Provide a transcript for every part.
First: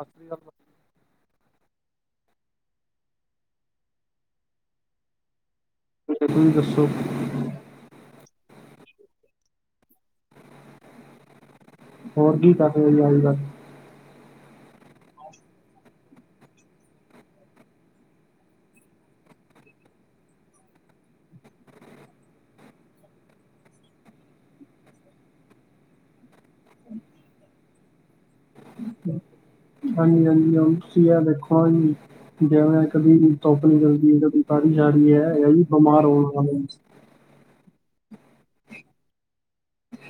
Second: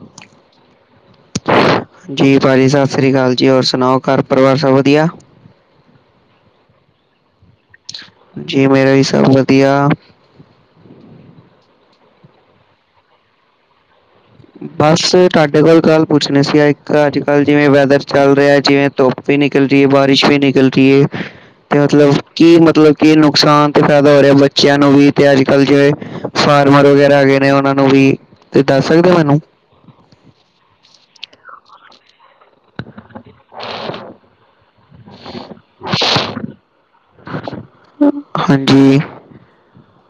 ਹਾਂ ਮਤਲਬ। ਜੀ ਭਾਅ ਜੀ ਸਤਿ ਸ਼੍ਰੀ ਅਕਾਲ ਜੀ ਹੋਰ ਸੁਣਾਓ ਘਰ ਪਰਿਵਾਰ ਸਭ ਵਧੀਆ ਤੁਸੀਂ ਦੱਸੋ? ਜੀ ਮੇਰਾ ਵੀ ਸਬ ਵਧੀਆ ਹੋਰ ਕੀ ਕਰ ਰਓ ਜੀ ਅਜ-ਕਲ ਬਸ ਤੁਹਾਡੇ ਕੋਲ ਗੱਲ ਪੁੱਛਣੀ ਸੀ ਆ ਇੱਕ ਅੱਜ-ਕੱਲ ਜਿਵੇਂ ਵੈਦਰ ਚੱਲ ਰਿਹਾ ਜਿਵੇਂ ਧੋਪ ਵੀ ਨਿਕਲਦੀ ਏ ਬਾਰਿਸ਼ ਵੀ ਨਿਕਲਦੀ ਏ ਤੇ ਮਤਲਬ ਕੀ ਮਤਲਬ ਕੀ ਨੁਕਸਾਨ ਤੇ ਫਾਇਦਾ ਹੋ ਰੇਆ ਬੱਚਿਆਂ ਨੂੰ ਵੀ ਤੇ ਅੱਜ-ਕੱਲ ਜਿਵੇਂ ਫਾਰਮਰ ਵਗੈਰਾ ਹੈਗੇ ਨੇ ਉਨਾਂ ਨੂੰ ਵੀ ਦੱਸ ਸਕਦੇ ਹੋ ਮੈਨੂੰ ਹਾਂਜੀ ਹਾਂਜੀ ਹੁਨ ਤੁਸੀਂ ਐ ਦੇਖੋ ਨਾ ਜੀ ਜਵੇੈਂ ਕਦੀ ਧੁੱਪ ਨਿਕਲਦੀ ਕਦੀ ਬਾਰਿਸ਼ ਆ ਰੀ ਆ ਐ ਵੀ ਬਿਮਾਰ ਹੋਣ ਵਾਲਾ ਹਾਂਜੀ।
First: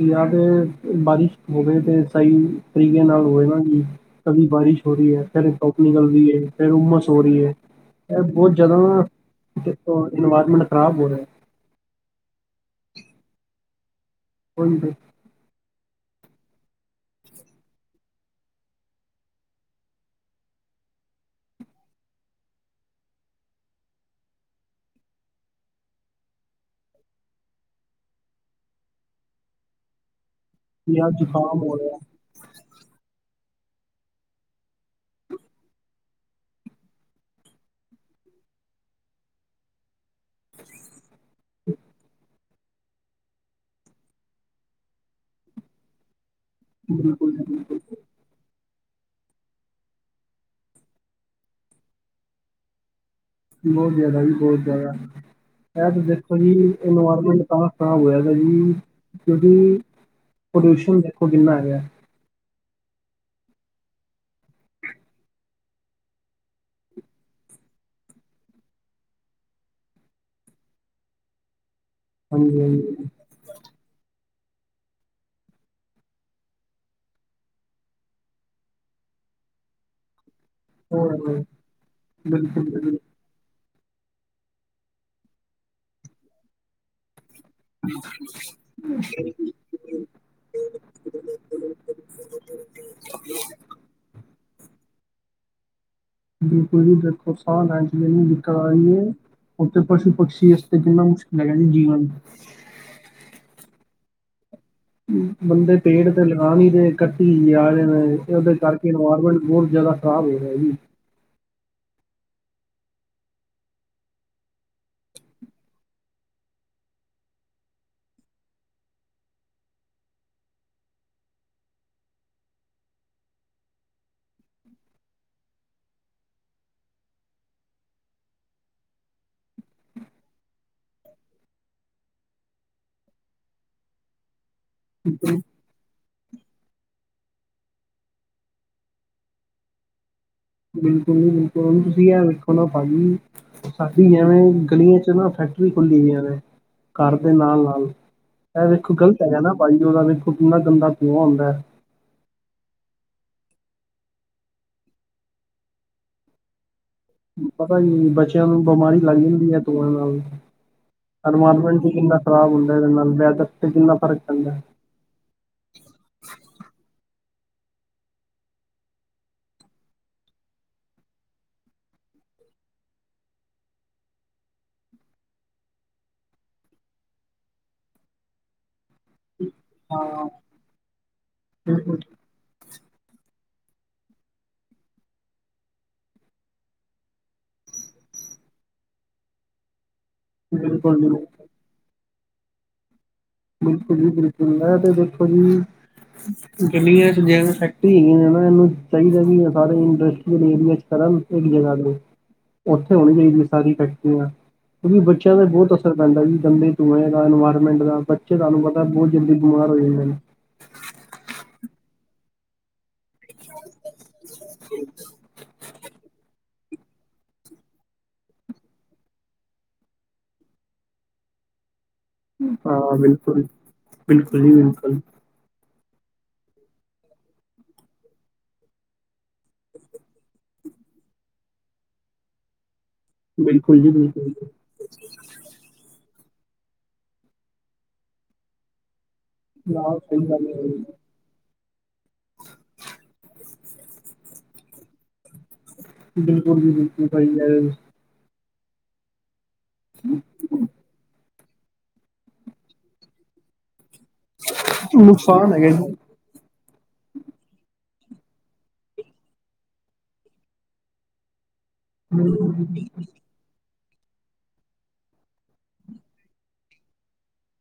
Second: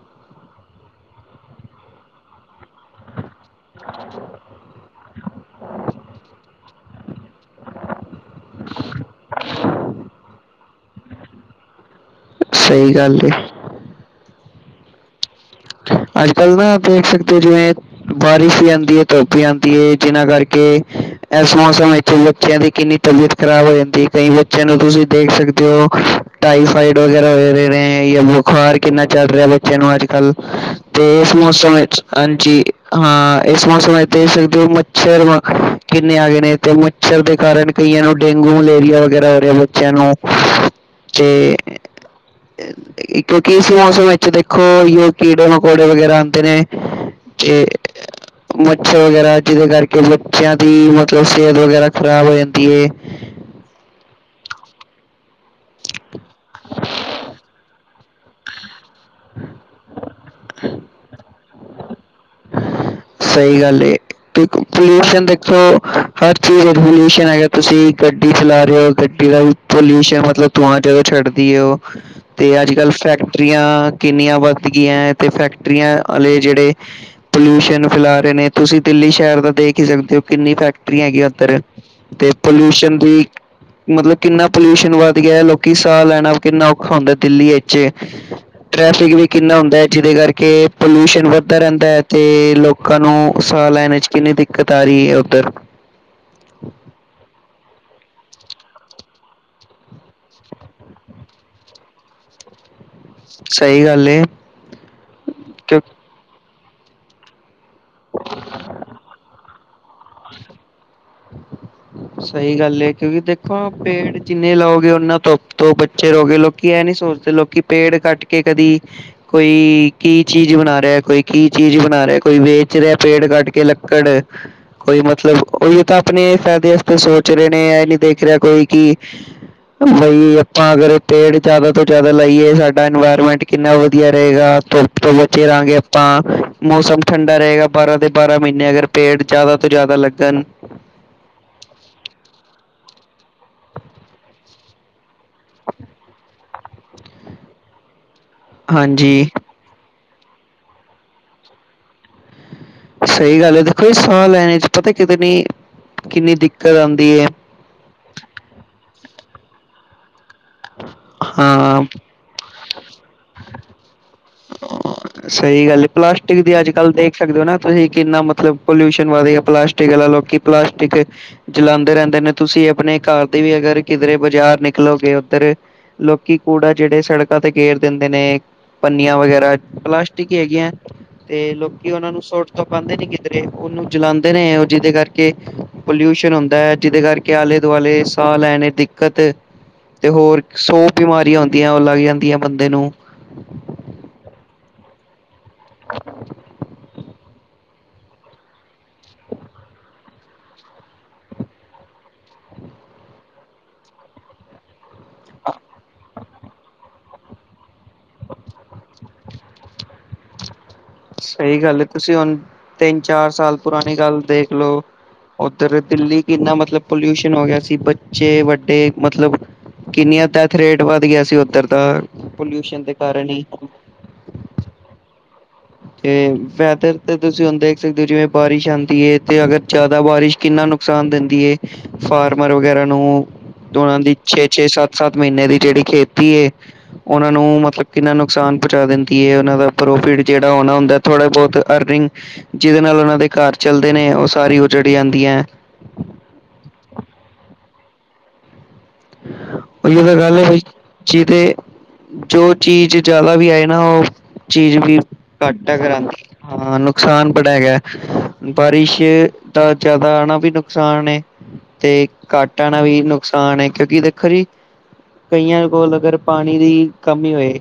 ਯ ਤੇ ਬਾਰਿਸ਼ ਹੋਵੇ ਤੇ ਸਈ ਤਰੀਕੇ ਨਾਲ ਹੋਵੇ ਨਾ ਕਦੀ ਬਾਰਿਸ਼ ਹੋ ਰਹੀ ਆ, ਕਦੇ ਧੁੱਪ ਨਿਕਲ ਰੀਏ, ਫੇਰ ਹੁੰਮਸ ਹੋ ਰਹੀ ਆ ਏ ਬੋਤ ਜਿਆਦਾ ਨਾ ਦੇਖੋ ਇਨਵਾਇਰਮੈਂਟ ਖ਼ਰਾਬ ਹੋ ਰੇਆ ਸਈ ਗੱਲ ਕਹੀ ਓਹੀ ਤੇ ਅੱਜ-ਕੱਲ ਨਾ ਦੇਖ ਸਕਦੇ ਹੋ ਜਿਵੇਂ ਬਾਰਿਸ਼ ਵੀ ਆਂਦੀ ਆ ਧੁੱਪ ਵੀ ਆਂਦੀ ਏ ਜਿਨਾ ਕਰਕੇ ਇਸ ਮੌਸਮ ਵਿੱਚ ਬੱਚਿਆਂ ਦੀ ਕਿੰਨੀ ਤਬੀਅਤ ਖ਼ਰਾਬ ਹੋ ਜਾਂਦੀ ਕਈ ਬੱਚਿਆਂ ਨੂੰ ਤੁਸੀਂ ਦੇਖ ਸਕਦੇ ਓ ਟਾਈਫਾਈਡ ਵਗੈਰਾ ਹੋ ਰਹੇ ਨੇ ਜਾਂ ਬੁਖਾਰ ਕਿੰਨਾ ਚੱਲ ਰਿਹਾ ਬੱਚੇਆਂ ਨੂੰ ਅੱਜ-ਕੱਲ ਜਾਂ ਤੇ ਇਸ ਜ਼ੁਕਾਮ ਮੌਸਮ ਹੋ ਰਿਹਾ ਹੈ, ਵਿੱਚ ਹਾਂਜੀ ਹਾਂ ਇਸ ਮੌਸਮ ਵਿੱਚ ਦੇਖ ਸਕਦੇ ਹੋ ਮੱਛਰ ਕਿੰਨੇ ਆ ਗਏ ਨੇ ਤੇ ਮੱਛਰ ਦੇ ਕਾਰਨ ਕਈਆਂ ਨੂੰ ਡੇਂਗੂ, ਮਲੇਰੀਆ ਵਗੈਰਾ ਹੋ ਰੇਆ ਬੱਚਿਆਂ ਨੂੰ ਤੇ ਕਿਉਂਕਿ ਇਸ ਮੌਸਮ ਵਿੱਚ ਦੇਖੋ ਯੋ ਕੀੜੇ-ਮਕੌੜੇ ਵਗੈਰਾ ਆਦੇ ਨੇ ਬਿਲਕੁਲ ਜੀ ਅਤੇ ਬਿਲਕੁਲ ਮੱਛਰ ਵਗੈਰਾ ਜਿਦੇ ਕਰਕੇ ਬੱਚਿਆਂ ਦੀ ਮਤਲਬ ਸਿਹਤ ਵਗੈਰਾ ਖ਼ਰਾਬ ਹੋ ਜਾਂਦੀ ਏ ਬਹੁਤ ਜਿਆਦਾ ਜੀ ਬਹੁਤ ਜਿਆਦਾ ਐ ਤੇ ਦੇਖੋ ਜੀ ਇਨਵਾਇਰਮੈਂਟ ਤਾਂ ਖ਼ਰਾਬ ਹੋਇਆ ਦਾ ਜੀ ਕਿਉਂਕਿ ਪ੍ਰਲਿਊਸ਼ਣ ਦੇਖੋ ਕਿੰਨਾ ਹੈਗਾ ਸਈ ਗੱਲ ਏ ਪੋਲਿਊਸ਼ਨ ਦੇਖੋ ਹਰ ਚੀਜ਼ ਦਾ ਪੋਲਿਊਸ਼ਨ ਹੈਗਾ ਤੁਸੀਂ ਗੱਡੀ ਚਲਾ ਰੇਅ ਓ ਗੱਡੀ ਦਾ ਵੀ ਪੋਲਿਊਸ਼ਨ ਮਤਲਬ ਧੂੰਆਂ ਜਦੋਂ ਛੱਡਦੀ ਆ ਓ ਤੇ ਹਾਂਜੀ, ਅੱਜ- ਹਾਂਜੀ ਕੱਲ ਫੈਕਟਰੀਆਂ ਕਿੰਨੀਆਂ ਵੱਧ ਗਈਆਂ ਤੇ ਫੈਕਟਰੀਆਂ ਵਾਲੇ ਜਿਹੜੇ ਪਲਊਸ਼ਨ ਫੈਲਾ ਰਏ ਨੇ ਤੁਸੀਂ ਦਿੱਲੀ ਸ਼ਹਿਰ ਦਾ ਦੇਖ ਹੀ ਸਕਦੇ ਹੋ ਕਿੰਨੀ ਫੈਕਟਰੀ ਫੈਕਟਰੀਆਂ ਹੋਰ ਹੈਗੀਆਂ ਬਿਲਕੁਲ, ਉੱਧਰ ਤੇ ਬਿਲਕੁਲ, ਪੋਲਿਊਸ਼ਨ ਦੀ ਮਤਲਬ ਕਿੰਨਾ ਪੋਲਿਊਸ਼ਨ ਵੱਧ ਗਿਆ ਲੋਕੀ ਸਾਹ ਲੈਣਾ ਕਿੰਨਾ ਔਖਾ ਹੁੰਦਾ ਦਿੱਲੀ ਵਿੱਚ ਚ ਟ੍ਰੈਫਿਕ ਵੀ ਕਿੰਨਾ ਹੁੰਦਾ ਹੈ ਜਿਹਦੇ ਕਰਕੇ ਪੋਲਿਊਸ਼ਨ ਵੱਧਦਾ ਰਹਿੰਦਾ ਹੈ ਅਤੇ ਲੋਕਾਂ ਨੂੰ ਸਾਹ ਲੈਣ ਵਿਚ ਕਿੰਨੀ ਦਿੱਕਤ ਆ ਰਹੀ ਹੈ ਉੱਧਰ ਬਿਲਕੁਲ ਜੀ ਦੇਖੋ ਸਾਹ ਲੈਣ ਚ ਕਿੰਨੀ ਦਿੱਕਤ ਆ ਰਹੀ ਏ ਉੱਥੇ ਪਸ਼ੂ ਪਕਸ਼ੀ ਵਾਸਤੇ ਕਿੰਨਾ ਮੁਸ਼ਕਿਲ ਹੈਗਾ ਜੀ ਜੀਵਨ ਸਈ ਗੱਲ ਏ। ਬੰਦੇ ਕਿਉਂ ਪੇੜ ਤੇ ਲਗਾ ਨੀ ਰਏ ਕੱਟੀ ਜਾ ਰਏ ਨੇ ਏਦੇ ਕਰਕੇ ਇਨਵਾਇਰਮੈਂਟ ਬੋਤ ਜ਼ਿਆਦਾ ਤਾਂ [inaudible] ਹੈ ਜੀ [inaudible] ਸਈ ਗੱਲ ਐ ਕਿਉਂਕਿ ਦੇਖੋ, ਪੇੜ ਜਿੰਨੇ ਲਾਓਗੇ ਓਨਾ ਧੁੱਪ ਤੋਂ ਬਚੇ ਰਓਗੇ ਲੋਕੀ ਏਹ ਨੀ ਸੋਚਦੇ ਲੋਕ ਕਿ ਪੇੜ ਕੱਟ ਕੇ ਕਦੀ ਕੋਈ ਕੀ ਚੀਜ਼ ਬਣਾ ਰਿਆ, ਕੋਈ ਕੀ ਚੀਜ਼ ਬਣਾ ਰਿਆ, ਕੋਈ ਵੇਚ ਰਿਆ ਪੇੜ ਕੱਟ ਕੇ ਲੱਕੜ ਕੋਈ ਮਤਲਬ ਉਈਤੇ ਆਪਣੇ ਫੈਦੇ ਅਸਤੇ ਸੋਚ ਰਏ ਨੇ ਏਹ ਨਈ ਦੇਖ ਰਿਆ ਕੋਈ ਕੀ ਬਈ, ਆਪਾਂ ਅਗਰ ਪੇੜ ਜਿਆਦਾ ਤੋਂ ਜਿਆਦਾ ਲਾਈਏ ਸਾਡਾ ਇਨਵਾਇਰਮੈਂਟ ਕਿੰਨਾ ਵਦੀਆ ਰਏਗਾ ਧੁੱਪ ਤੋਂ ਬਿਲਕੁਲ, ਬਚੇ ਰਾਂਗੇ ਆ ਤਾਂ, ਮੌਸਮ ਠੰਡਾ ਰਏਗਾ ਬਾਰਾਂ ਦੇ ਬਾਰਾਂ ਮਹੀਨੇ ਅਗਰ ਪੇੜ ਜ਼ਿਆਦਾ ਤੋਂ ਜ਼ਿਆਦਾ ਲੱਗਨ ਬਿਲਕੁਲ ਜੀ ਬਿਲਕੁਲ, ਤੁਸੀਂ ਐਹ ਵੇਖੋ ਨਾ ਭਾਜੀ ਸਾਡੀ ਐਵੇਂ, ਗਲੀਆਂ ਚ ਨਾ ਫੈਕਟਰੀ ਖੁੱਲੀ ਈ ਐਵੇਂ ਘਰ ਦੇ ਨਾਲ-ਨਾਲ, ਏਹ ਵੇਖੋ ਗ਼ਲਤ ਹਾਂਜੀ ਹੈਗਾ ਨਾ ਭਾਜੀ ਓਦਾ ਵੇਖੋ ਕਿੰਨਾ ਗੰਦਾ ਧੂੰਆਂ ਹੂੰਦੈ। ਸਈ ਗੱਲ ਐ ਦੇਖੋ ਜੀ ਸਾਹ ਲੈਣੇ ਚ ਪਤਾ ਏ ਕਿਤਨੀ, ਕਿੰਨੀ ਦਿੱਕਤ ਆਂਦੀ ਏ। ਪਤਾ ਜੀ ਬੱਚਿਆਂ ਨੂੰ ਬਿਮਾਰੀ ਲੱਗ ਜਾਂਦੀ ਐ ਧੂੰਏਂ ਨਾਲ, ਹਾਂ, ਐਨਵਾਇਰਮੈਂਟ ਵੀ ਕਿੰਨਾ ਖਰਾਬ ਹੁੰਦਾ ਏਦੇ ਨਾਲ ਵੈਦਰ ਤੇ ਕਿੰਨਾ ਫਰਕ ਪੈਂਦਾ ਸਈ ਗੱਲ ਐ ਪਲਾਸਟਿਕ ਦੀ ਅੱਜ-ਕੱਲ ਦੇਖ ਸਕਦੇ ਓ ਨਾ ਤੁਸੀਂ ਕਿੰਨਾ ਮਤਲਬ ਪੋਲਿਊਸ਼ਨ ਵੱਧ ਗਿਆ ਪਲਾਸਟਿਕ ਆਲਾ ਲੋਕੀ ਪਲਾਸਟਿਕ ਜਲਾਦੇ ਰਹਿੰਦੇ ਨੇ ਤੁਸੀਂ ਆਪਣੇ ਘਰ ਦੀ ਵੀ ਅਗਰ ਕਿਧਰੇ ਬਾਜ਼ਾਰ ਨਿਕਲੋਗੇ ਓਧਰ ਲੋਕੀ ਕੂੜਾ ਜੇੜੇ ਸੜਕਾਂ ਤੇ ਗੇਰ ਦਿੰਦੇ ਨੇ, ਪੰਨੀਆਂ ਵਗੈਰਾ ਹਾਂ, ਪਲਾਸਟਿਕ ਹੈਗੀਆਂ ਤੇ ਲੋਕੀ ਬਿਲਕੁਲ ਓਨਾਂ ਨੂੰ ਸੁਟ ਤਾਂ ਪਾਂਦੇ ਨੀ ਕਿੱਧਰੇ ਓਨੂੰ ਜਲਾਂਦੇ ਨੇ ਓ ਜੀਦੇ ਕਰਕੇ ਪੋਲਿਊਸ਼ਨ ਹੁੰਦਾ ਐ ਜੀਦੇ ਕਰਕੇ ਆਲੇ-ਦੁਆਲੇ ਸਾਹ ਲੈਣੇ ਦਿੱਕਤ ਤੇ ਹੋਰ ਸੌ ਬਿਲਕੁਲ ਜੀ ਬਿਮਾਰੀਆਂ ਹੁੰਦੀਐ ਓ ਲੱਗ ਜਾਂਦੀਆਂ ਬੰਦੇ ਨੂੰ। ਬਿਲਕੁਲ ਜੀ ਬਿਲਕੁਲ, ਏਹ ਤੇ ਦੇਖੋ ਜੀ ਗਲੀਆਂ ਚ ਜਿਆਦਾ ਫੈਕ ਟਰੀਆ ਹੈਗੀਆਂ ਨੇ ਨਾ ਏਨੂੰ, ਚਾਈਦਾ ਵੀ ਸਾਰੇ ਇੰਡਸਟਰੀਅਲ ਏਰੀਆ ਚ ਕਰਨ ਇੱਕ ਜਗਾ ਮਿਲੇ ਉੱਥੇ ਹੋਣੀ ਚਾਹੀਦੀਆਂ ਸਾਰੀ ਫੈਕਟਰੀਆਂ ਕਿਉਂਕਿ ਬੱਚਿਆਂ ਤੇ ਬੋਤ ਅਸਰ ਪੈਂਦਾ ਜੀ ਗੰਦੇ ਧੂੰਏ ਦਾ ਇਨਵਾਇਰਮੈਂਟ ਦਾ ਬੱਚੇ ਤੁਆਨੂੰ ਪਤਾ ਬੋਤ ਜਲਦੀ ਬਿਮਾਰ ਹੋ ਜਾਂਦੇ ਨੇ। ਸਈ ਗੱਲ ਐ ਤੁਸੀਂ ਹੁਣ ਤਿੰਨ-ਚਾਰ ਸਾਲ ਪੁਰਾਣੀ ਗੱਲ ਦੇਖ ਲਓ, ਓਧਰ ਦਿੱਲੀ ਕਿੰਨਾ ਮਤਲਬ ਪੋਲਿਊਸ਼ਨ ਹੋ ਗਿਆ ਸੀ ਬੱਚੇ ਵੱਡੇ ਮਤਲਬ ਕਿੰਨੀਆਂ ਡੈਥ ਰੇਟ ਵੱਧ ਗਿਆ ਸੀ ਓਧਰ ਦਾ ਪੋਲਿਊਸ਼ਨ ਦੇ ਹਾਂ ਕਾਰਨ ਬਿਲਕੁਲ, ਹੀ ਬਿਲਕੁਲ ਜੀ ਬਿਲਕੁਲ। ਤੇ ਵੈਦਰ ਤੇ ਤੁਸੀਂ ਹੁਣ ਦੇਖ ਸਕਦੇ ਓ ਜਿਵੇਂ ਬਾਰਿਸ਼ ਆਂਦੀ ਏ ਤੇ ਅਗਰ ਜਿਆਦਾ ਬਾਰਿਸ਼ ਕਿੰਨਾਂ ਨੂੰ ਨੁਕਸਾਨ ਦਿੰਦੀ ਏ, ਫਾਰਮਰ ਵਗੈਰਾ ਨੂੰ ਤੇ ਬਿਲਕੁਲ ਜੀ ਓਨਾਂ ਦੀ ਬਿਲਕੁਲ। ਛੇ-ਛੇ ਸੱਤ ਸੱਤ ਮਹੀਨੇ ਦੀ ਜੇਹੜੀ ਖੇਤੀ ਏ, ਓਨਾਂ ਨੂੰ ਮਤਲਬ ਕਿਨਾਂ ਨੁਕ ਨੁਕਸਾਨ ਪੁਚਾ ਦਿੰਦੀ ਏ। ਓਨਾਂ ਦਾ ਨਾ ਸਹੀ ਪ੍ਰੋਫਿਟ ਗੱਲ ਜੇਹੜਾ ਆਉਣਾ ਜੀ, ਹੁੰਦਾ ਐ। ਥੋੜਾ-ਬੋਤ ਅਰਨਿੰਗ, ਜਿਹਦੇ ਨਾਲ ਓਨਾਂ ਦੇ ਘਰ ਚੱਲਦੇ ਨੇ, ਓ ਸਾਰੀ ਉਜੜ ਜਾਂਦੀ ਐ ਬਿਲਕੁਲ ਜੀ- ਬਿਲਕੁਲ, ਸਈ [unintelligible] ਓਈ ਓ ਤਾਂ ਗੱਲ ਐ ਬਾਈ, ਜੀਦੇ, ਜੋ ਚੀਜ ਜਿਆਦਾ ਵੀ ਆਏ ਨਾ ਓ ਚੀਜ਼ ਵੀ, ਹੋ। ਨੁਕਸਾਨ ਹੈਗਾ ਘਾਟਾ ਜੀ। ਕਰਾਂਦੀ ਐ। ਹਾਂ। ਨੁਕਸਾਨ ਬੜਾ ਹੈਗਾ ਏ, ਬਾਰਿਸ਼ ਦਾ ਜ਼ਿਆਦਾ ਆਣਾ ਵੀ ਨੁਕਸਾਨ ਏ ਤੇ ਘੱਟ ਆਣਾ ਵੀ ਨੁਕਸਾਨ ਏ। ਕਿਉਂਕਿ ਦੇਖੋ ਜੀ, ਕਈਆਂ ਕੋਲ ਅਗਰ ਪਾਣੀ ਦੀ ਕਮੀ ਹੋਏ।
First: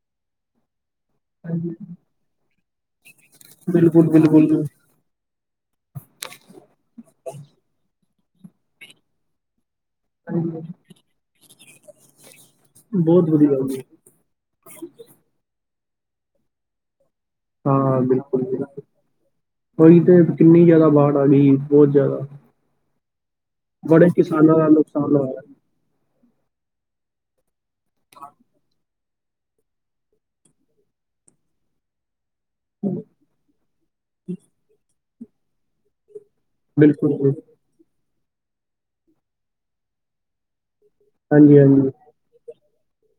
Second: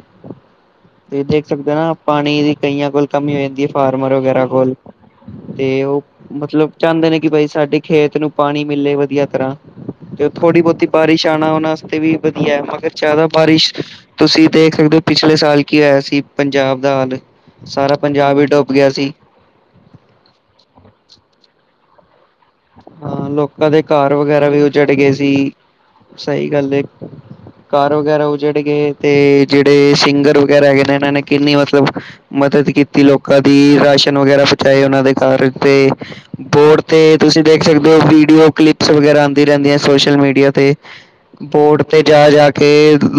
ਤੁਸੀਂ ਦੇਖ ਸਕਦੇ ਓ ਨਾ, ਪਾਣੀ ਦੀ ਕਈਆਂ ਕੋਲ ਕਮੀ ਹੋ ਜਾਂਦੀ ਐ। ਬਿਲਕੁਲ, ਫਾਰਮਰ ਵਗੈਰਾ ਬਿਲਕੁਲ ਜੀ। ਕੋਲ ਤੇ ਓ ਮਤਲਬ, ਚਾਂਦੇ ਨੇ ਕਿ ਬਾਈ ਸਾਡੇ ਖੇਤ ਨੂੰ ਪਾਣੀ ਮਿਲੇ ਵਦੀਆ ਤਰਾਂ ਤੇ ਓ ਥੋੜੀ ਬੋਤੀ ਬਾਰਿਸ਼ ਆਂਣਾ। ਓਨਾਂ ਆਸਤੇ ਵੀ ਵਦੀਆ ਐ। ਮਗਰ ਜਿਆਦਾ ਬਹੁਤ ਵਧੀਆ ਬਾਰਿਸ਼ ਜੀ, ਤੁਸੀਂ ਦੇਖ ਸਕਦੇ ਓ, ਪਿਛਲੇ ਸਾਲ ਕੀ ਹੋਇਆ ਸੀ। ਪੰਜਾਬ ਦਾ ਹਾਲ। ਸਾਰਾ ਪੰਜਾਬ ਹੀ ਡੁੱਬ ਗਿਆ ਸੀ। ਓਹੀ ਤੇ ਕਿੰਨੀ ਜ਼ਿਆਦਾ ਬਾੜ ਆ ਗਈ। ਜ ਬਹੁਤ ਜਿਆਦਾ ਹਾਂ, ਲੋਕਾਂ ਦੇ ਘਰ ਵਗੈਰਾ ਵੀ ਦਾ ਉਝੜ ਗਏ ਨੁਕਸਾਨ ਹੋਇਆ। ਸੀ। ਸਹੀ ਗੱਲ ਏ। ਕਾਰ ਵਗੈਰਾ ਉਜੜਗੇ ਤੇ, ਜਿਹੜੇ ਸਿੰਗਰ ਵਗੈਰਾ ਹੈਗੇ ਨੇ, ਇਹਨਾਂ ਨੇ ਕਿੰਨੀ ਮਤਲਬ ਮਦਦ ਕੀਤੀ ਲੋਕਾਂ ਦੀ। ਰਾਸ਼ਨ ਵਗੈਰਾ, ਪਹੁੰਚਾਏ। ਉਹਨਾਂ ਦੇ ਘਰ ਤੇ ਬੋਰਡ ਤੇ ਬਿਲਕੁਲ ਜੀ, ਤੁਸੀਂ ਦੇਖ ਸਕਦੇ ਓ। ਵੀਡੀਓ, ਕਲਿਪਸ ਵਗੈਰਾ ਆਉਂਦੀ ਰਹਿੰਦੀਆਂ। ਸੋਸ਼ਲ ਮੀਡੀਆ ਤੇ ਬੋਰਡ ਹਾਂਜੀ-ਹਾਂਜੀ, ਤੇ ਜਾ-ਜਾ ਕੇ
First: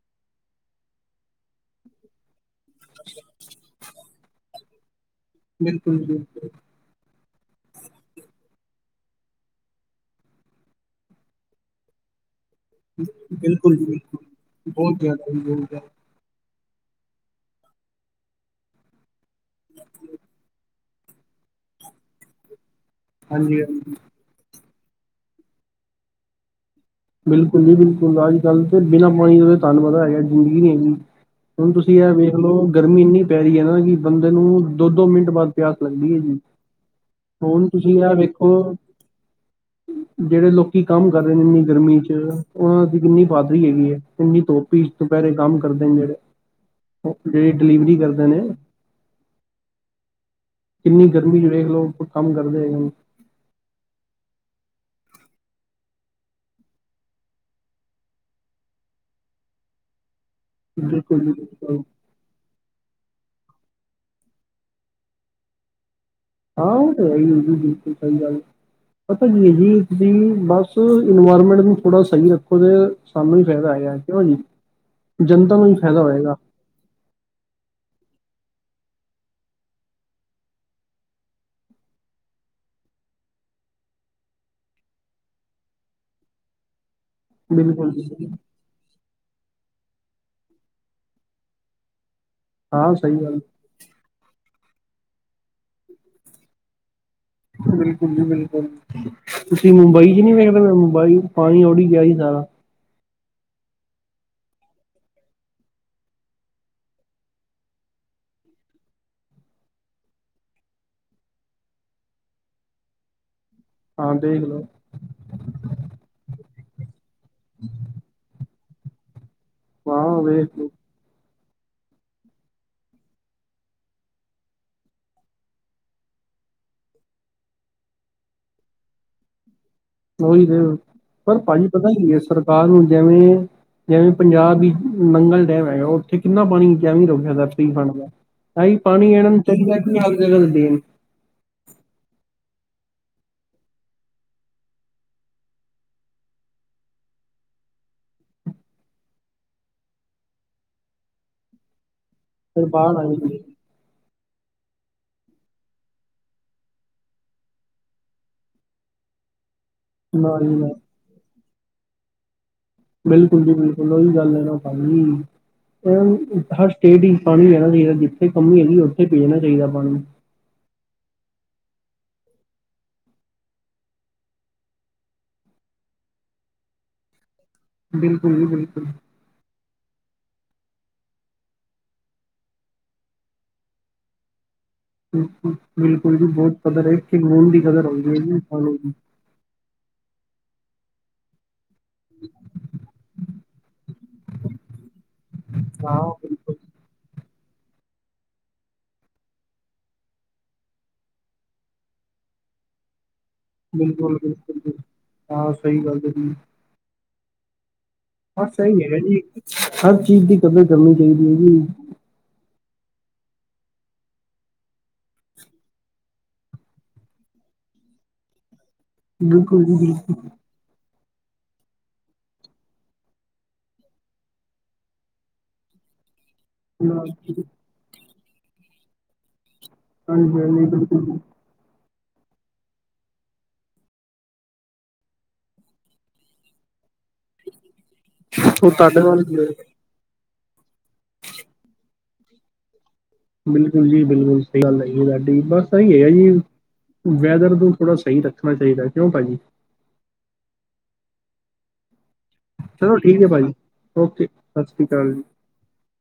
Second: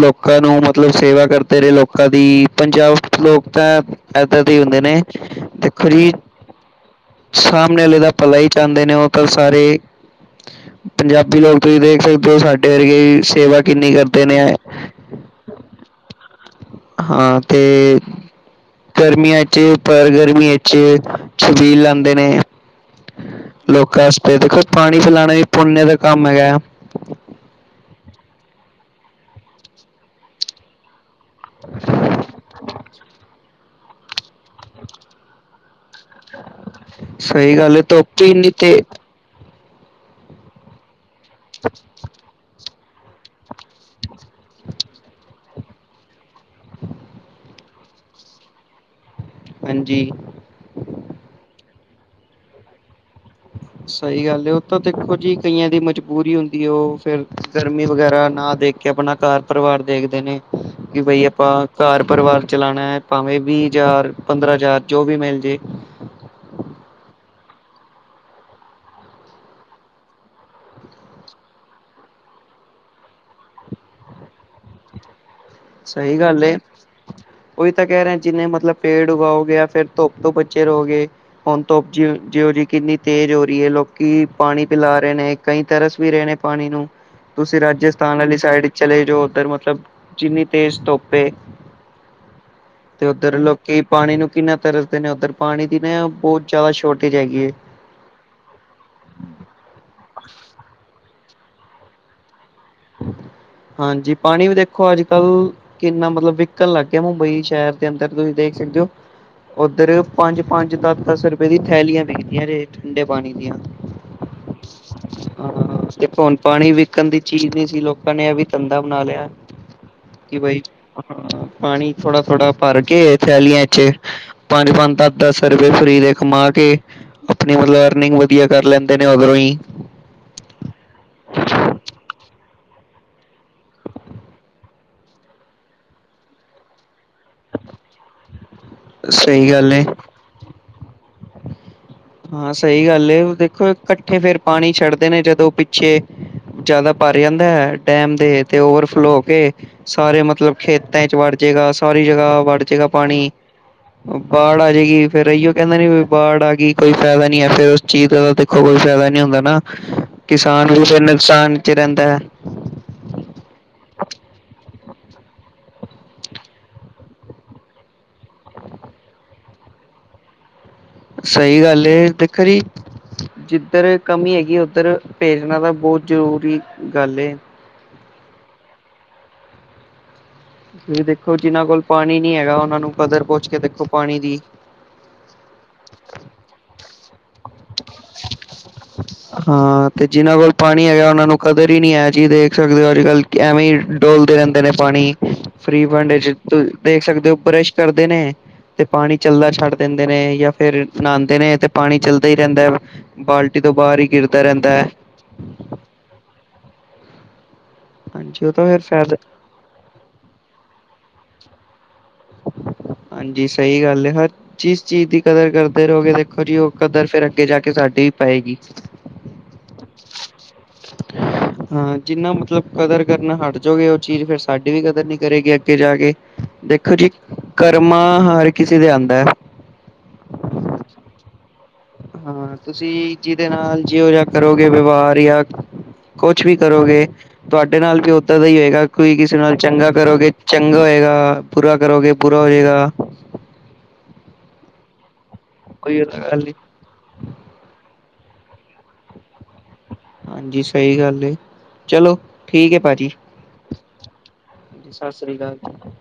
ਲੋਕਾਂ ਨੂੰ ਮਤਲਬ, ਸੇਵਾ ਕਰਦੇ ਰਹੇ ਲੋਕਾਂ ਦੀ। ਪੰਜਾਬ ਲੋਕ ਤਾਂ ਇੱਦਾਂ ਦੇ ਹੀ ਹੁੰਦੇ ਨੇ। ਦੇਖੋ ਜੀ, ਸਾਹਮਣੇ ਵਾਲੇ ਦਾ ਪਲਾ ਹੀ ਚਾਦੇ ਨੇ। ਉਹ ਤਾਂ ਸਾਰੇ ਪੰਜਾਬੀ ਲੋਕ, ਤੁਸੀਂ ਦੇਖ ਸਕਦੇ ਓ। ਸਾਡੇ ਵਰਗੇ ਸੇਵਾ ਬਿਲਕੁਲ ਜੀ, ਕਿੰਨੀ ਕਰਦੇ ਬਿਲਕੁਲ ਨੇ ਬਹੁਤ ਜ਼ਿਆਦਾ ਹਾਂ, ਤੇ ਗਰਮੀਆਂ ਚ, ਪਰ ਗਰਮੀਆਂ ਚ ਛਬੀਲ ਲਾਂਦੇ ਨੇ। ਹਾਂਜੀ-ਹਾਂਜੀ। ਲੋਕਾਂ ਤੇ ਦੇਖੋ, ਪਾਣੀ ਪਿਲਾਣਾ ਵੀ ਪੁੁੰਨ ਦਾ ਕੰਮ ਹੈਗਾ। ਬਿਲਕੁਲ ਜੀ, ਬਿਲਕੁਲ ਅੱਜ-ਕੱਲ ਤੇ ਬਿਨਾਂ ਪਾਣੀ ਤੋਂ ਤੈਨੂੰ ਪਤਾ ਹੈਗਾ, ਜ਼ਿੰਦਗੀ ਨਹੀਂ ਹੈਗੀ। ਹੁਣ, ਤੁਸੀਂ ਇਹ ਵੇਖ ਲਓ। ਗਰਮੀ ਇੰਨੀ ਪੈ ਰਹੀ ਹੈ ਨਾ, ਕਿ ਬੰਦੇ ਨੂੰ ਦੋ-ਦੋ ਮਿੰਟ ਬਾਅਦ ਪਿਆਸ ਲੱਗਦੀ ਹੈਗੀ। ਸਹੀ ਹੁਣ ਗੱਲ ਹੈ ਤੁਸੀਂ ਆ ਧੁੱਪ ਹੀ ਇੰਨੀ ਵੇਖੋ, ਤੇ ਜਿਹੜੇ ਲੋਕੀ ਕੰਮ ਕਰ ਰਹੇ ਨੇ, ਇੰਨੀ ਗਰਮੀ ਚ। ਉਹਨਾਂ ਦੀ ਕਿੰਨੀ ਬਾਦਰੀ ਹੈਗੀ ਐਂ। ਕਿੰਨੀ ਧੋਪੀ ਚ ਦੁਪਹਿਰੇ ਕੰਮ ਕਰਦੇ ਨੇ ਜਿਹੜੇ। ਜਿਹੜੇ ਡਿਲੀਵਰੀ ਕਰਦੇ ਨੇ। ਹਾਂਜੀ। ਕਿੰਨੀ ਗਰਮੀ, ਜਿਹੜੇ ਲੋਕ ਕੰਮ ਕਰਦੇ ਹੈਗੇ ਨੇ। ਸਹੀ ਗੱਲ ਏ। ਉਹ ਤਾਂ ਦੇਖੋ ਜੀ, ਕਈਆਂ ਦੀ ਮਜਬੂਰੀ ਹੁੰਦੀ ਐ। ਉਹ ਫਿਰ ਗਰਮੀ ਵਗੈਰਾ ਨਾ ਦੇਖ ਕੇ, ਆਪਣਾ ਘਰ ਪਰਿਵਾਰ ਦੇਖਦੇ ਨੇ, ਕਿ ਬਿਲਕੁਲ ਬਈ ਜੀ ਆਪਾਂ ਬਿਲਕੁਲ ਘਰ ਪਰਿਵਾਰ ਚਲਾਣਾ ਐ। ਭਾਵੇਂ ਵੀਹ ਹਜ਼ਾਰ, ਪੰਦਰਾਂ ਹਜ਼ਾਰ ਜੋ ਵੀ ਮਿਲ ਜੇ। ਹਾਂ। ਉਹ ਤੇ ਹੈ ਹੀ ਏ, ਜੀ। ਬਿਲਕੁਲ ਸਹੀ ਗੱਲ। ਪਤਾ ਕੀ ਹੈ ਜੀ। ਤੁਸੀਂ ਬੱਸ ਇਨਵਾਇਰਮੈਂਟ ਨੂੰ ਥੋੜ੍ਹਾ ਸਹੀ ਰੱਖੋ। ਅਤੇ ਸਾਨੂੰ ਹੀ ਫੈਦਾ ਹੈਗਾ। ਕਿਊ ਜੀ? ਜਨਤਾ ਨੂੰ ਫਾਇਦਾ ਸਹੀ ਹੋਏਗਾ ਗੱਲ ਏ। ਉਹੀ ਤਾਂ ਕਹਿ ਰਹੇ, ਜਿੰਨੇ ਮਤਲਬ ਪੇੜ ਉਗਾਓ ਗੇ, ਫੇਰ ਧੁੱਪ ਤੋਂ ਬੱਚੇ ਰਹੋਗੇ। ਹੁਣ ਤੋਪ ਜ ਜਿਓ ਜੀ, ਕਿੰਨੀ ਤੇਜ਼ ਹੋ ਰਹੀ ਐ। ਲੋਕੀ ਪਾਣੀ ਪਿਲਾ ਰਹੇ ਨੇ। ਕਈ ਤਰਸ ਵੀ ਰਹੇ ਨੇ ਪਾਣੀ ਨੂੰ। ਤੁਸੀਂ ਬਿਲਕੁਲ ਰਾਜਸਥਾਨ ਜੀ ਵਾਲੀ ਸਾਈਡ ਚਲੇ ਜਾਓ, ਉੱਧਰ ਮਤਲਬ ਜਿੰਨੀ ਤੇਜ਼ ਧੋਪ ਏ ਹਾਂ ਤੇ, ਸਹੀ ਉੱਧਰ ਗੱਲ ਲੋਕ ਕਿ ਪਾਣੀ ਨੂੰ ਕਿੰਨਾ ਤਰਸਦੇ ਨੇ। ਉੱਧਰ ਪਾਣੀ ਦੀ ਨਾ ਬਹੁਤ ਜ਼ਿਆਦਾ ਸ਼ੋਰਟੇਜ ਹੈਗੀ ਏ। ਬਿਲਕੁਲ ਜੀ- ਬਿਲਕੁਲ, ਤੁਸੀਂ ਮੁੰਬਈ ਚ ਨੀ ਵੇਖਦੇ ਪਏ ਮ ਮੁੰਬਈ ਪਾਣੀ ਓੜ ਹੀ ਗਿਆ ਸੀ ਸਾਰਾ। ਹਾਂਜੀ। ਪਾਣੀ ਵੀ ਦੇਖੋ, ਅੱਜ-ਕੱਲ ਕਿੰਨਾ ਮਤਲਬ ਵਿਕਣ ਲੱਗ ਗਿਆ, ਮੁੰਬਈ ਸ਼ਹਿਰ ਦੇ ਅੰਦਰ ਤੁਸੀਂ ਦੇਖ ਸਕਦੇ ਓ। ਉੱਧਰ ਪੰਜ-ਪੰਜ, ਦਸ-ਦਸ ਰੁਪਏ ਦੀ ਥੈਲੀਆਂ ਵਿਕਦੀਆਂ ਦੇ, ਠੰਡੇ ਪਾਣੀ ਦੀਆਂ। ਹਾਂ, ਦੇਖ ਲਓ। ਹਾਂ ਤੇ ਹੁਣ ਪਾਣੀ ਵਿਚਣ ਦੀ ਚੀਜ਼ ਨੀ ਸੀ। ਲੋਕਾਂ ਨੇ ਇਹ ਵੀ ਧੰਦਾ ਬਣਾ ਲਿਆ। ਹਾਂ ਕਿ ਵੇਖ ਬਾਈ ਲਓ ਹਾਂ, ਪਾਣੀ ਥੋੜਾ-ਥੋੜਾ ਭਰ ਕੇ, ਥੈਲੀਆਂ ਚ ਪੰਜ-ਪੰਜ, ਦੱਸ-ਦੱਸ ਰੁਪਏ ਫਰੀ ਦੇ ਕਮਾ ਕੇ ਆਪਣੀ ਮਤਲਬ ਅਰਨਿੰਗ ਵਧੀਆ ਕਰ ਲੈਂਦੇ ਨੇ, ਓਧਰੋਂ ਹੀ। ਉਹੀ ਤੇ, ਪਰ ਭਾਜੀ ਪਤਾ ਕੀ ਐ? ਸਰਕਾਰ ਨੂੰ ਜਿਵੇਂ ਜਿਵੇਂ ਪੰਜਾਬ ਹੀ, ਨੰਗਲ ਡੈਮ ਹੈਗਾ, ਉੱਥੇ ਕਿੰਨਾ ਪਾਣੀ ਏ। ਕਿ ਰੁਕਿਆਣ ਦਾ ਤਾਂ ਫਰੀ ਫੰਡ ਦਾ, ਇਹੀ ਪਾਣੀ ਇਹਨਾਂ ਨੂੰ ਸਹੀ ਗੱਲ ਚਾਹੀਦਾ ਏ। ਕਿ ਅਗੇ ਦੇਣ। ਹਾਂ ਸਹੀ ਗੱਲ ਏ। ਦੇਖੋ, ਇਕੱਠੇ ਫੇਰ ਪਾਣੀ ਛੱਡਦੇ ਨੇ, ਜਦੋਂ ਪਿੱਛੇ ਜ਼ਿਆਦਾ ਭਰ ਜਾਂਦਾ ਐ, ਡੈਮ ਦੇ ਤੇ ਓਵਰਫਲੋ ਹੋ ਕੇ ਸਾਰੇ ਮਤਲਬ ਖੇਤਾਂ ਚ ਵੜ ਜੇਗਾ, ਸਾਰੀ ਜਗ੍ਹਾ ਵੜ ਫਿਰ ਜਾਏਗਾ ਬਾਹਰ ਆ ਪਾਣੀ ਜਾਂਦੇ ਬਾੜ ਆ ਜਾਏਗੀ, ਫੇਰ ਇਹੀਓ ਕਹਿੰਦੇ ਨੀ ਵੀ ਬਾੜ ਆ ਗਈ। ਕੋਈ ਫਾਇਦਾ ਨੀ ਐ, ਫਿਰ ਉਸ ਚੀਜ਼ ਦਾ ਦੇਖੋ, ਕੋਈ ਫਾਇਦਾ ਨੀ ਹੁੰਦਾ ਨਾ, ਨਾ ਜੀ ਕਿਸਾਨ ਨਾ ਨੂੰ ਵੀ ਫਿਰ ਨੁਕਸਾਨ ਵਿਚ ਰਹਿੰਦਾ। ਬਿਲਕੁਲ ਜੀ ਬਿਲਕੁਲ, ਓਹੀ ਗੱਲ ਹੈ ਨਾ ਸਾਰੀ। ਹਰ ਸਟੇਟ ਵਿੱਚ ਪਾਣੀ ਪਹਿਣਾ ਚਾਹੀਦਾ, ਜਿੱਥੇ ਕਮੀ ਆਦੀ ਉੱਥੇ ਪ਼ਭੇਜਣਾ ਚਾਹੀਦਾ ਪਾਣੀ। ਸਹੀ ਗੱਲ ਏ ਤੇ ਕਈ ਜਿੱਧਰ ਕਮੀ ਹੈਗੀ, ਉੱਧਰ ਭੇਜਣਾ ਤਾਂ ਬਹੁਤ ਜ਼ਰੂਰੀ ਗੱਲ ਏ। ਬਿਲਕੁਲ ਜੀ ਬਿਲਕੁਲ। ਵੀ ਦੇਖੋ ਜਿਨਾਂ ਕੋਲ ਪਾਣੀ ਨੀ ਹੈਗਾ ਉਹਨਾਂ ਨੂੰ ਕਦਰ ਪੁੱਛ ਕੇ ਦੇਖੋ ਪਾਣੀ ਦੀ। ਬਿਲਕੁਲ-ਬਿਲਕੁਲ ਵੀ ਬਹੁਤ ਕਦਰ ਹੈ ਇਕ-ਇਕ ਬੂੰਦ ਦੀ ਕਦਰ ਹੁੰਦੀ ਹੈ ਪਾਣੀ ਦੀ। ਹਾਂ, ਤੇ ਜਿਨਾਂ ਵਲ ਪਾਣੀ ਹੈਗਾ ਉਨਾਂ ਨੂੰ ਕਦਰ ਹੀ ਨੀ ਹੈ ਜੀ ਦੇਖ ਸਕਦੇ ਹੋ ਅੱਜ-ਕੱਲ੍ਹ ਐਵੇਂ ਹੀ ਡੋਲਦੇ ਰਹਿੰਦੇ ਨੇ ਪਾਣੀ। ਹਾਂ ਫਰੀ-ਫੰਡ ਚ ਬਿਲਕੁਲ ਦੇਖ ਸਕਦੇ ਹੋ ਬਰਸ਼ ਕਰਦੇ ਨੇ ਤੇ ਪਾਣੀ ਚੱਲਦਾ ਛੱਡ ਦਿੰਦੇ ਨੇ ਜਾਂ ਫੇਰ ਨਹਾਦੇ ਨੇ ਤੇ ਪਾਣੀ ਚੱਲਦਾ ਹੀ ਰਹਿੰਦਾ ਹੈ ਬਾਲਟੀ ਤੋਂ ਬਾਹਰ ਹੀ ਗਿਰਦਾ ਰਹਿੰਦਾ ਬਿਲਕੁਲ-ਬਿਲਕੁਲ, ਹੈ ਹਾਂ ਸਹੀ ਗੱਲ ਹੈ ਜੀ। ਹਾ, ਹਾਂਜੀ ਉਹ ਤਾਂ ਫਿਰ ਸਹੀ ਹੈਗਾ ਫਾਇਦਾ ਜੀ ਹਰ ਚੀਜ਼ ਦੀ ਕਦਰਰ ਕਰਨੀ ਚਾਹੀਦੀ ਹੈ ਜੀ। ਹਾਂਜੀ, ਸਹੀ ਗੱਲ ਹੈ ਫਿਰ। ਜਿਸ ਚੀਜ਼ ਦੀ ਕਦਰ ਕਰਦੇ ਰਹੋਗੇ ਦੇਖੋ ਜੀ ਉਹ ਕਦਰ ਫਿਰ ਅੱਗੇ ਜਾ ਕੇ ਸਾਡੀ ਵੀ ਪਾਏਗੀ। ਬਿਲਕੁਲ ਜੀ ਬਿਲਕੁਲ। [inaudible] ਹਾਂ, ਜਿੰਨਾ ਮਤਲਬ ਕਦਰ ਕਰਨਾ ਹਟ ਜਾਓਗੇ, ਉਹ ਚੀਜ਼ ਫੇਿਰ ਸਾਡੀ ਵੀ ਕਦਰ ਨੀ ਕਰੇਗੀ ਅੱਗੇ ਜਾ ਕੇ। ਦੇਖੋ ਜੀ, ਹਾਂਜੀ ਕਰਮਾ ਹਰ ਕਿਸੇ ਦੇ ਆਂਦਾ। ਹਾ ਫਿਰ ਬਿਲਕੁਲ ਜੀ। ਹਾਂ, ਤੁਸੀਂ ਜਿਹਦੇ ਨਾਲ ਜਿਹੋ ਜਿਹਾ ਕਰੋਗੇ ਵਿਵਹਾਰ ਜਾਂ ਕੁਛ ਵੀ ਕਰੋਗੇ ਤੁਹਾਡੇ ਨਾਲ ਵੀ ਇਦਾਂ ਦਾ ਹੀ ਉਹ ਹੋਏਗਾ ਤੁਹਾਡੇ ਕੋਈ ਵੱਲ ਕਿਸੇ ਨਾਲ ਚੰਗਾ ਕਰੋਗੇ ਚੰਗਾ ਹੋਏਗਾ, ਬੁਰਾ ਕਰੋਗੇ ਬੁਰਾ ਹੋਏਗਾ। ਬਿਲਕੁਲ ਜੀ ਬਿਲਕੁਲ, ਸਹੀ ਗੱਲ ਹੈ ਤੁਹਾਡੀ ਬਸ ਸਹੀ ਕੋਈ ਹੈਗਾ ਜੀ। ਗੱਲ ਨਹੀਂ ਵੈਦਰ ਨੂੰ ਥੋੜ੍ਹਾ ਸਹੀ ਰੱਖਣਾ ਚਾਹੀਦਾ ਕਿਉਂ ਭਾਜੀ। ਹਾਂਜੀ, ਸਹੀ ਗੱਲ ਏ ਚਲੋ। ਠੀਕ ਹੈ ਚਲੋ ਭਾਜੀ ਭਾਅ ਜੀ ਓਕੇ ਸਤਿ ਸ਼੍ਰੀ ਸਤਿ ਜੀ ਸ੍ਰੀ ਅਕਾਲ ਜੀ